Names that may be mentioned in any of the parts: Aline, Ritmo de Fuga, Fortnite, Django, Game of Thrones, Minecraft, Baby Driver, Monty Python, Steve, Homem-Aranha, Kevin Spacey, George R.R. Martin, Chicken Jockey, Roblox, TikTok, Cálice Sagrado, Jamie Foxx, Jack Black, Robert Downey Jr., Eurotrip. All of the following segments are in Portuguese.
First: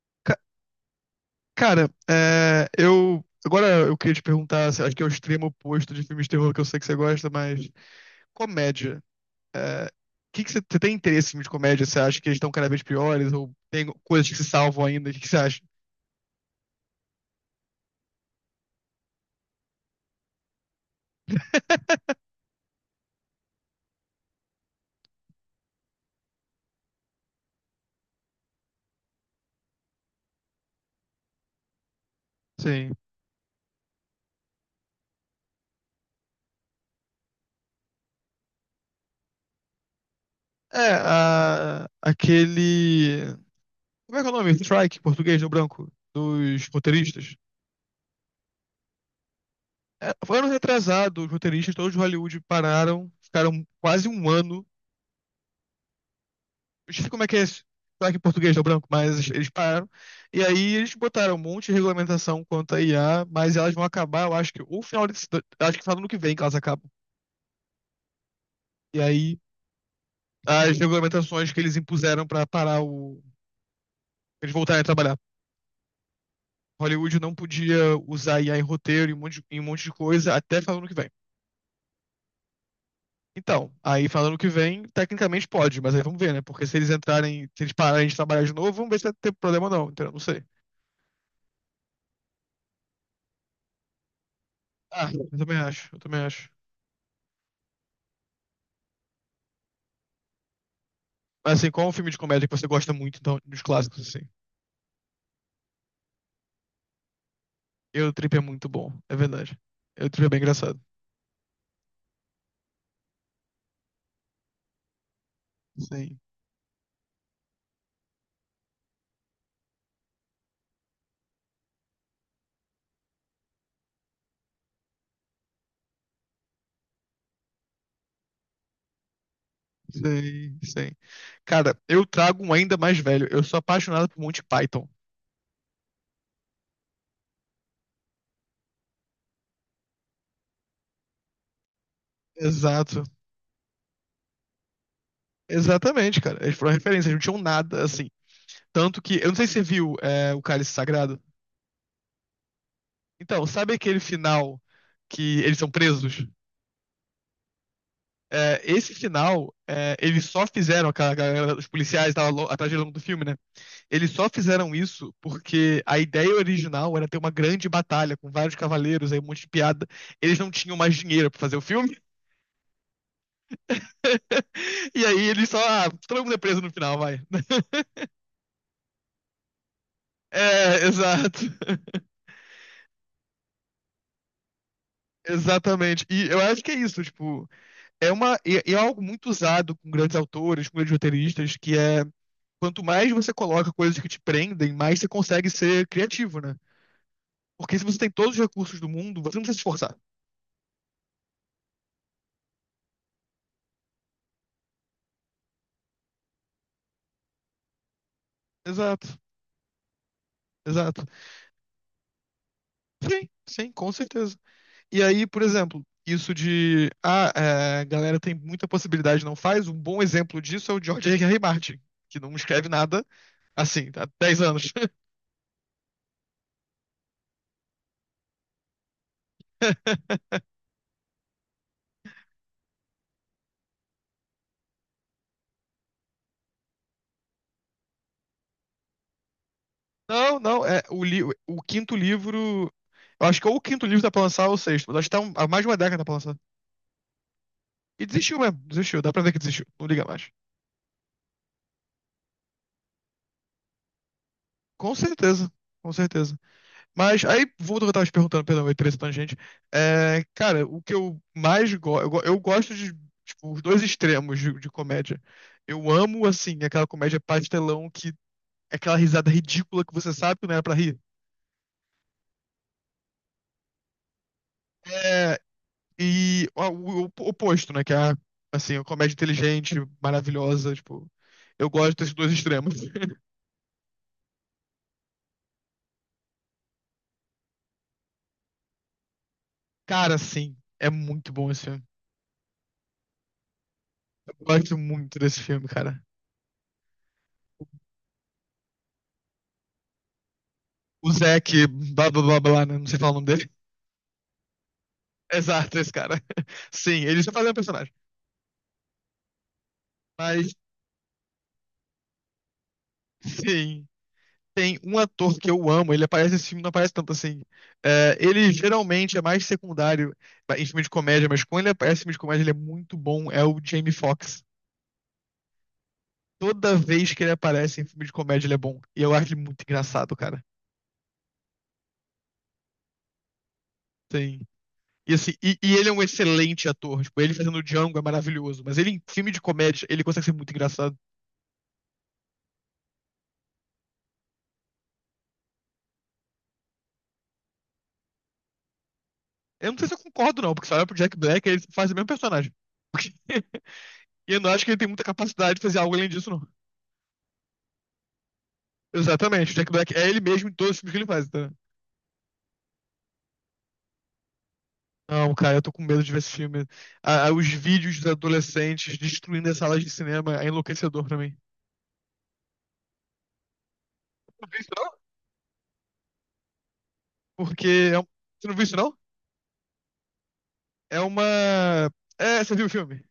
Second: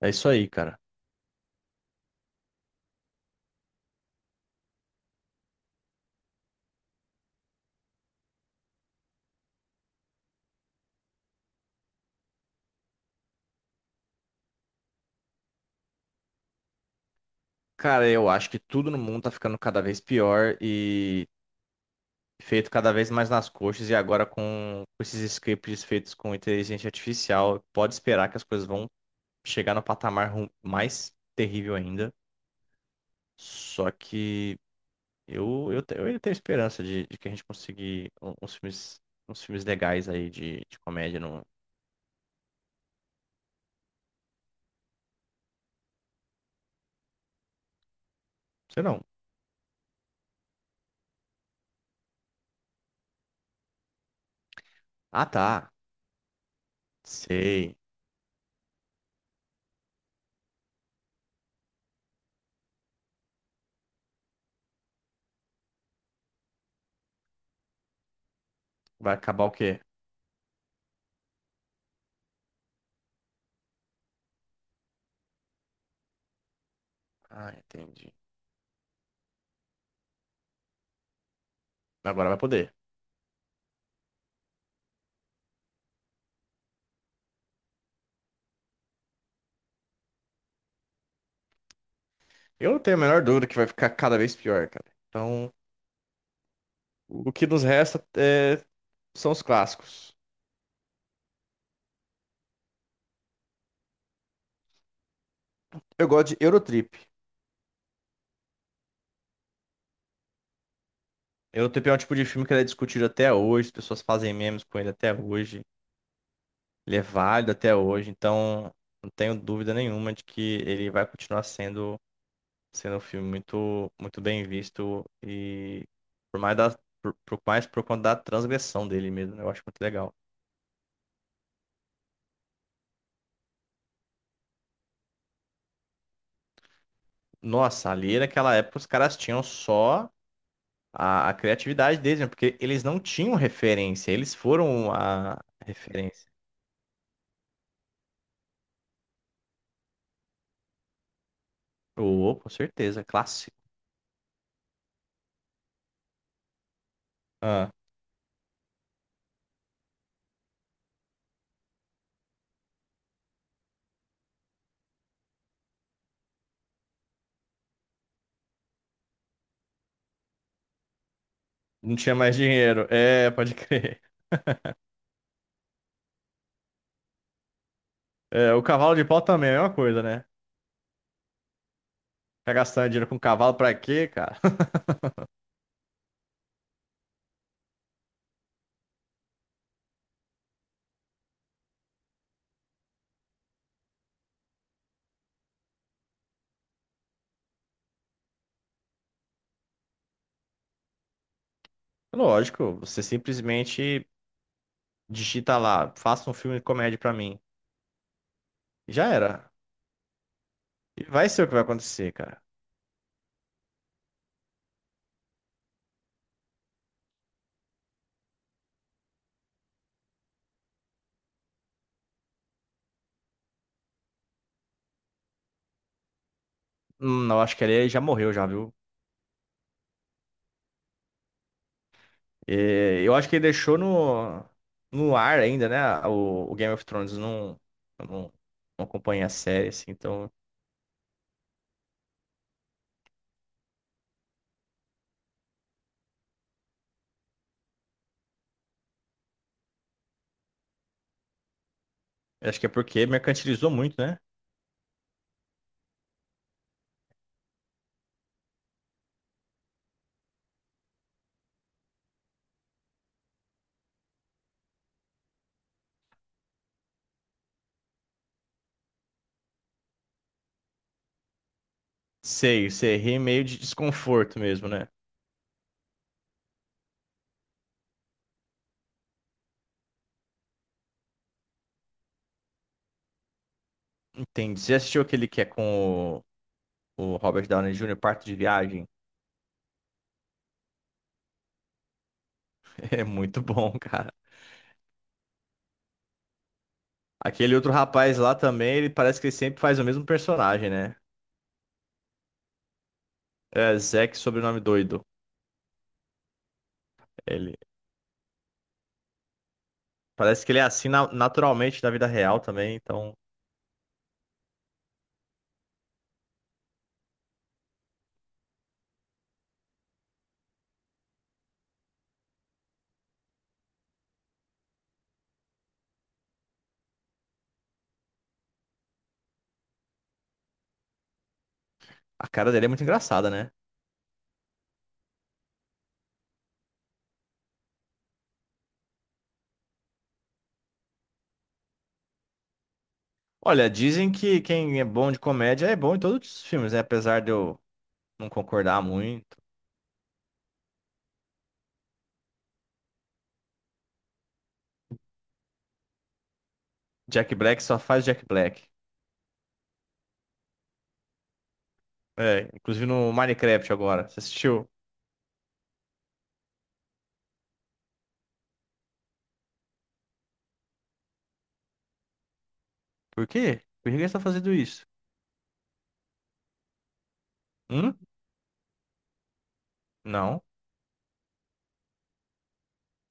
É isso Ca- aí, cara. Cara, eu. Agora eu queria te perguntar, se- acho que é o extremo oposto de filmes de terror que eu sei que você gosta, mas comédia. É, que você tem interesse em filmes de comédia? Você acha que eles estão cada vez piores? Ou tem coisas que se salvam ainda? O que que você acha? Cara, eu acho que tudo no mundo tá ficando cada vez pior e feito cada vez mais nas coxas. E agora com esses scripts feitos com inteligência artificial, pode esperar que as coisas vão chegar no patamar mais terrível ainda. Sim. Só que eu ainda tenho esperança de, que a gente conseguir uns filmes legais aí de É, comédia. Não a- aquele. Como é que é o nome? Strike, em português, no branco, dos roteiristas. sei não. É, foi ano retrasado, os roteiristas, todos de Hollywood pararam, ficaram quase um ano. Ah, tá. Eu sei como é que é esse Sei. sotaque em português do branco, mas eles pararam. E aí eles botaram um monte de regulamentação quanto à IA, mas elas vão acabar, eu acho que, ou final desse, acho que final do ano que vem que elas acabam. E Vai aí acabar o quê? as regulamentações que eles impuseram pra parar o, eles voltarem a trabalhar. Hollywood não Ah, podia entendi. usar IA em roteiro, em um monte de coisa, até final do ano que vem. Agora vai poder. Então, aí final do ano que vem, tecnicamente pode, mas aí vamos ver, né? Porque se eles entrarem, se eles pararem de trabalhar de novo, vamos ver se vai ter problema ou não, entendeu? Não sei. Eu não tenho a menor dúvida que vai ficar cada vez pior, cara. Ah, Então, eu também acho. o que nos resta são os clássicos. Mas assim, qual é um filme de comédia que você gosta muito, então, dos clássicos, assim? Eu gosto de Eurotrip. Eu Trip é muito bom, é verdade. Eu Trip é bem engraçado. Eurotrip é um tipo de filme que ele é discutido até hoje, as pessoas fazem memes com ele até hoje. Sim, Ele é válido até hoje, então não tenho dúvida nenhuma de que ele vai continuar sendo um filme muito, muito bem visto e por mais da, por mais por conta da transgressão dele mesmo, né? Eu acho muito legal. Sim. Cara, eu trago um ainda mais velho. Eu sou apaixonado por Monty Python. Nossa, ali naquela época os caras tinham só a criatividade deles, né? Porque eles não Exato. tinham referência, eles foram a Exatamente, referência. cara. Eles foram referência, eles não tinham nada, assim. Tanto que, eu não sei se você viu o Cálice Sagrado. Oh, com certeza, Então, clássico. sabe aquele final que eles são presos? Ah, É, esse final, é, eles só fizeram, aquela galera, os policiais estavam atrás de longo do filme, né? Eles só fizeram isso porque a ideia original era ter uma grande batalha com vários cavaleiros, aí um monte de piada. Eles não tinham mais dinheiro pra fazer o não filme. tinha mais dinheiro. É, pode crer. E aí eles só. Ah, todo mundo é preso no final, vai. É, o cavalo de pau também é a mesma coisa, né? É, exato. Ficar gastando dinheiro com cavalo pra quê, cara? Exatamente. E eu acho que é isso, tipo. É algo muito usado com grandes autores, com grandes roteiristas, que é. Quanto mais você coloca coisas que te prendem, mais você consegue ser criativo, né? Porque se você tem todos os recursos do mundo, você não precisa se esforçar. Lógico, você simplesmente digita lá, faça um filme de comédia pra mim. E já Exato, era. E exato. vai ser o que vai acontecer, cara. Sim, com certeza. E aí, por exemplo, isso de a galera tem muita possibilidade, não faz. Um bom exemplo disso é o George R.R. Martin, que não escreve nada assim, há 10 anos. Eu acho que ele já morreu já, viu? E eu acho que ele deixou no ar ainda, né? O Game of Thrones eu não, não acompanha a série, assim, então. Não, não, é o quinto livro. Eu acho que ou o quinto livro tá pra lançar ou o sexto, mas acho que tá um- há mais de uma década pra lançar. E desistiu mesmo, desistiu, dá pra ver que desistiu, não liga mais. Eu acho que é porque mercantilizou muito, né? Com certeza, com certeza. Mas aí, voltando ao que eu tava te perguntando, perdão, eu entrei nessa tangente. É, cara, o que eu mais gosto. Eu, eu gosto de tipo, os dois extremos de comédia. Eu amo, assim, aquela comédia pastelão que. É Aquela risada ridícula que você sabe que não era pra rir. Sei, sei, ri meio de desconforto mesmo, né? É, e ó, o oposto, né? Que é a, assim, a comédia inteligente, maravilhosa, tipo. Eu gosto desses dois extremos. Entendi. Você assistiu aquele que é com o Robert Downey Jr., Parto de Viagem? Cara, sim, é muito bom esse filme. É muito bom, cara. Eu gosto muito desse filme, cara. Aquele outro rapaz lá também, ele parece que ele sempre faz o mesmo personagem, né? O Zac, blá blá blá blá, né? Não sei falar o nome dele. É Zack, sobrenome doido. Exato, esse cara. Sim, ele só fazia um Ele personagem. parece que Mas, ele é assim naturalmente na vida real também, então sim, tem um ator que eu amo, ele aparece nesse filme, não aparece tanto assim. É, ele geralmente é mais secundário em filme de comédia, mas quando ele aparece em filme de comédia, ele é muito bom, é o Jamie Foxx. Toda vez que ele aparece em filme de comédia, ele é bom. E eu acho ele muito engraçado, cara. a cara dele é muito engraçada, né? Sim. E, e ele é um excelente ator. Tipo, ele fazendo o Django é maravilhoso. Mas ele em filme de comédia, ele consegue ser muito engraçado. Olha, dizem que quem é bom de comédia é bom em todos os filmes, né? Apesar de eu não concordar muito. Eu não sei se eu concordo, não, porque se olhar pro Jack Black, ele faz o mesmo personagem. E eu não acho que ele tem muita capacidade de fazer algo além disso, não. Jack Black só faz Jack Black. Exatamente. O Jack Black é ele mesmo em todos os filmes que ele faz, tá? É, inclusive no Minecraft agora. Você assistiu? Não, cara, eu tô com medo de ver esse filme. Os vídeos dos adolescentes destruindo as salas de cinema é enlouquecedor pra mim. Por quê? Por que ele está Não fazendo vi isso, isso? não? Porque Hum? é um... Você não viu isso, não? Não. É uma... É, você viu o filme?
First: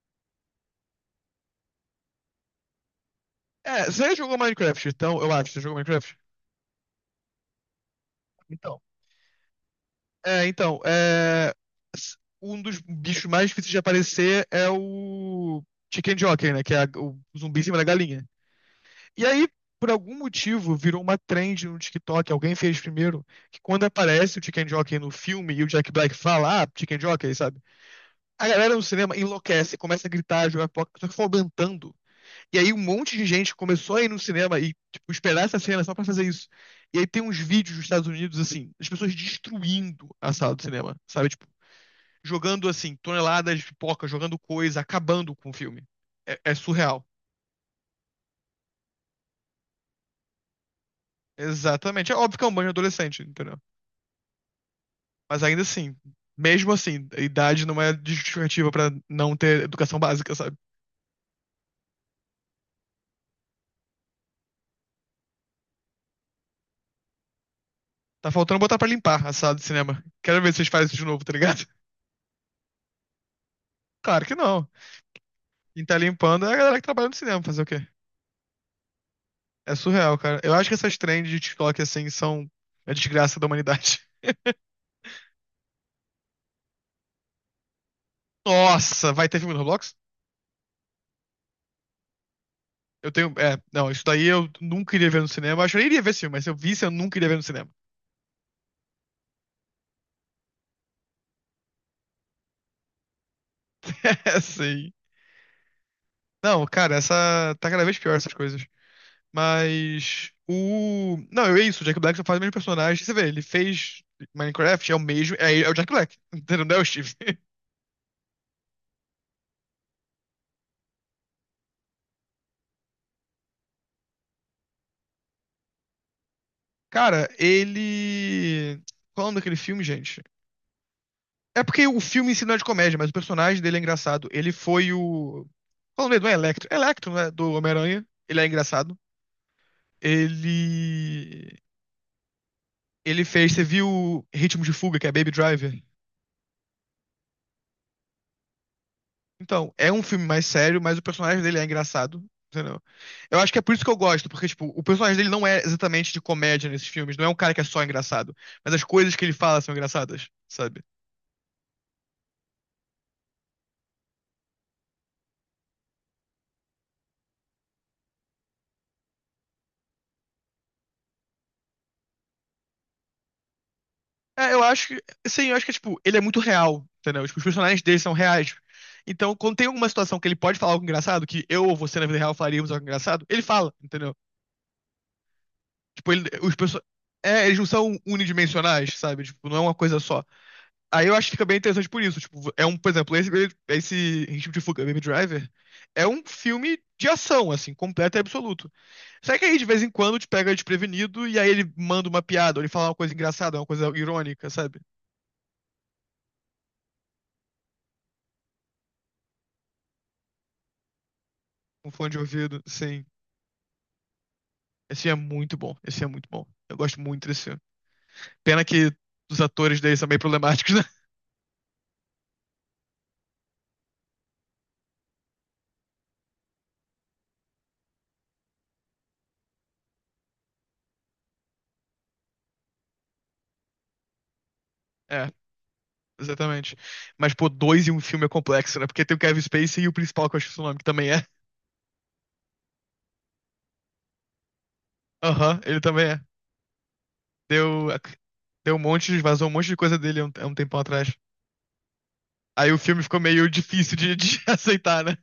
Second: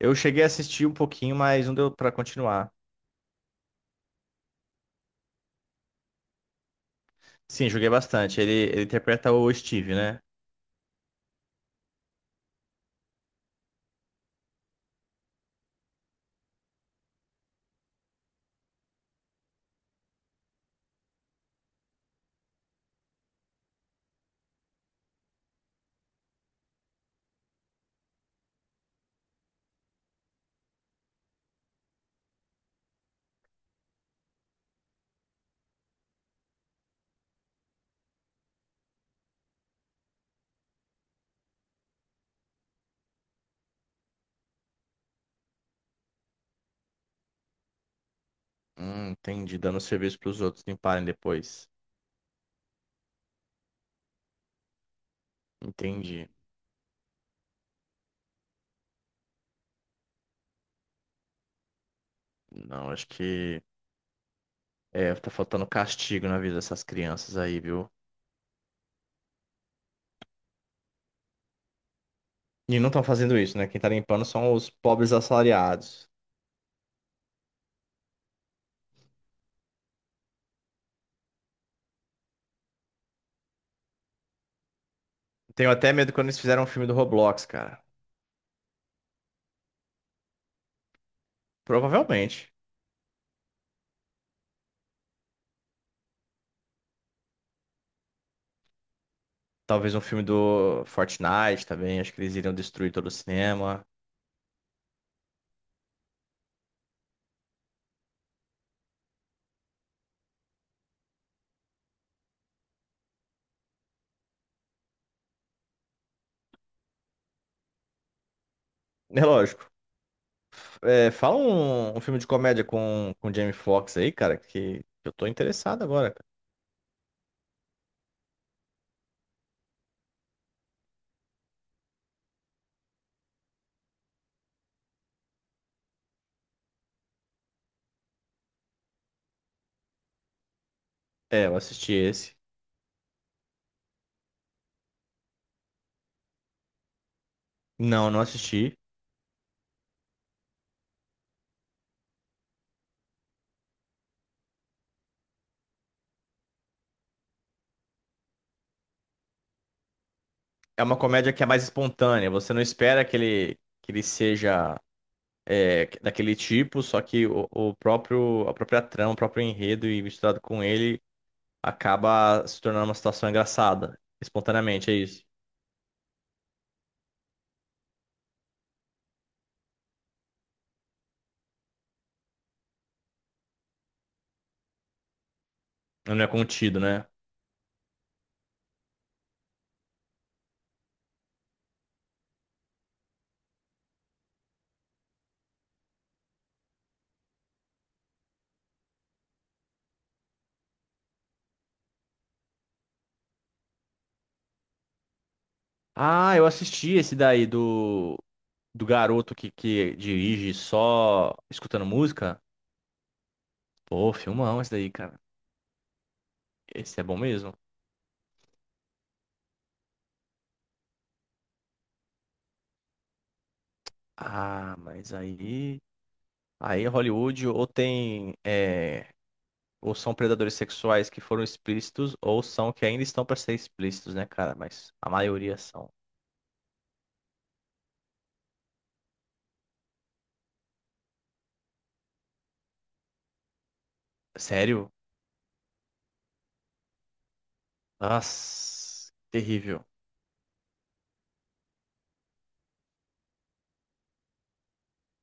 Eu cheguei a assistir um pouquinho, mas não deu pra continuar. É, você já jogou Minecraft, então, eu acho. Você jogou Minecraft? Sim, joguei bastante. Ele, Então. ele interpreta o Steve, né? É, então, é... s- um dos bichos mais difíceis de aparecer é o Chicken Jockey, né? Que é a- o zumbi em cima da galinha. E aí, por algum motivo, virou uma trend no TikTok, alguém fez primeiro, que quando aparece o Chicken Jockey no filme e o Jack Black fala, ah, Chicken Jockey, sabe? A galera no cinema enlouquece, começa a gritar, jogar pipoca, só que foi aumentando. E aí um monte de gente começou a ir no cinema e, tipo, esperar essa cena só pra fazer isso. E aí tem uns vídeos dos Estados Unidos, assim, as pessoas destruindo a sala do cinema, sabe? Tipo, jogando, assim, toneladas de pipoca, jogando coisa, acabando com o filme. É, é surreal. Entendi. Dando serviço pros outros limparem depois. Exatamente. É óbvio que é um banho adolescente, entendeu? Mas ainda assim, Entendi. mesmo assim, a idade não é justificativa pra não ter educação básica, sabe? Não, acho que. É, tá faltando castigo na vida dessas crianças aí, viu? Tá faltando botar pra limpar a sala de cinema. Quero ver se vocês fazem isso de novo, tá ligado? E não estão fazendo isso, né? Quem tá Claro limpando que são não. os pobres Quem tá assalariados. limpando é a galera que trabalha no cinema, fazer o quê? É surreal, cara. Eu acho que essas trends de TikTok assim são a desgraça da humanidade. Tenho até medo quando eles fizeram um filme do Roblox, cara. Nossa, vai ter filme no Roblox? Provavelmente. Eu tenho. É, não, isso daí eu nunca iria ver no cinema. Eu acho que eu nem iria ver esse filme, mas se eu visse, eu nunca iria ver no cinema. Talvez um filme do Fortnite também. Acho que eles iriam destruir todo o cinema. É, sim. Não, cara, essa. Tá cada vez pior essas coisas. Mas o. Não, é isso, o Jack Black só faz o mesmo personagem. Você vê, ele fez Minecraft, é o mesmo. É, é o Jack Black, entendeu? Não é o Steve. É lógico. É, fala um filme de comédia com o Jamie Foxx aí, cara, que eu tô interessado agora, cara. Cara, ele. Qual é o nome daquele filme, gente? É porque o filme em si não é de comédia, mas o personagem dele é engraçado. Ele foi o. Qual é o nome dele? Não é Electro. É Electro, né? Do Homem-Aranha. Ele é engraçado. É, eu Ele. assisti esse. Ele fez. Você viu Ritmo de Fuga, que é Baby Driver? Não, não assisti. Então, é um filme mais sério, mas o personagem dele é engraçado. Entendeu? Eu acho que é por isso que eu gosto, porque, tipo, o personagem dele não é exatamente de comédia nesses filmes, não é um cara que é só engraçado, mas as coisas que ele fala são engraçadas, É sabe? uma comédia que é mais espontânea. Você não espera que ele, seja daquele tipo, só que o próprio, a própria trama, o próprio enredo e misturado com ele acaba se tornando uma situação engraçada. Eu acho Espontaneamente, é que, isso. sim, eu acho que, tipo, ele é muito real, entendeu? Tipo, os personagens dele são reais. Então, quando tem alguma situação que ele pode falar algo engraçado, que eu ou você na vida real falaríamos algo engraçado, ele fala, entendeu? Tipo, Não é os contido, perso- né? é, eles não são unidimensionais, sabe? Tipo, não é uma coisa só. Aí eu acho que fica bem interessante por isso. Tipo, por exemplo, esse Ritmo de Fuga, Baby Driver, é um filme de ação, assim, completo e absoluto. Só que aí, de vez em quando, te pega desprevenido e aí ele manda uma piada, ou ele fala uma coisa engraçada, uma coisa irônica, sabe? Ah, eu assisti esse daí do, garoto que dirige só escutando Um fone de música. ouvido, sim. Pô, filmão esse daí, cara. Esse é muito bom. Eu gosto Esse é bom muito desse mesmo. filme. Pena que os atores dele são meio problemáticos, né? Ah, mas aí. Aí Hollywood ou tem ou são predadores sexuais que foram explícitos, ou são que ainda estão para ser explícitos, né, cara? Mas a É, maioria são. exatamente. Mas, pô, dois em um filme é complexo, né? Porque tem o Kevin Spacey e o principal, que eu acho que é o nome, que também é. Sério? Aham, ele também é. Deu, deu um monte, Nossa, de- vazou um monte de terrível. coisa dele há um tempão atrás. Aí o filme ficou meio difícil de aceitar, né?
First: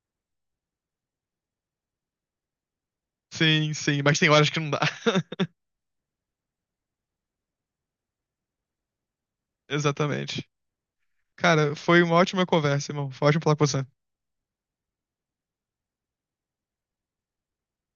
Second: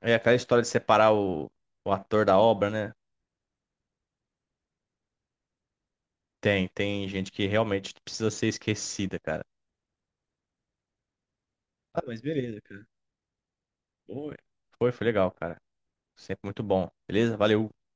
É aquela história de separar o, ator da obra, né? Sim, mas tem horas que não dá. Tem gente que realmente precisa ser esquecida, cara. Exatamente. Cara, foi Ah, uma mas ótima beleza, cara. conversa, irmão. Foi ótimo falar com você. Foi, foi legal, cara. Sempre muito bom. Beleza? Valeu.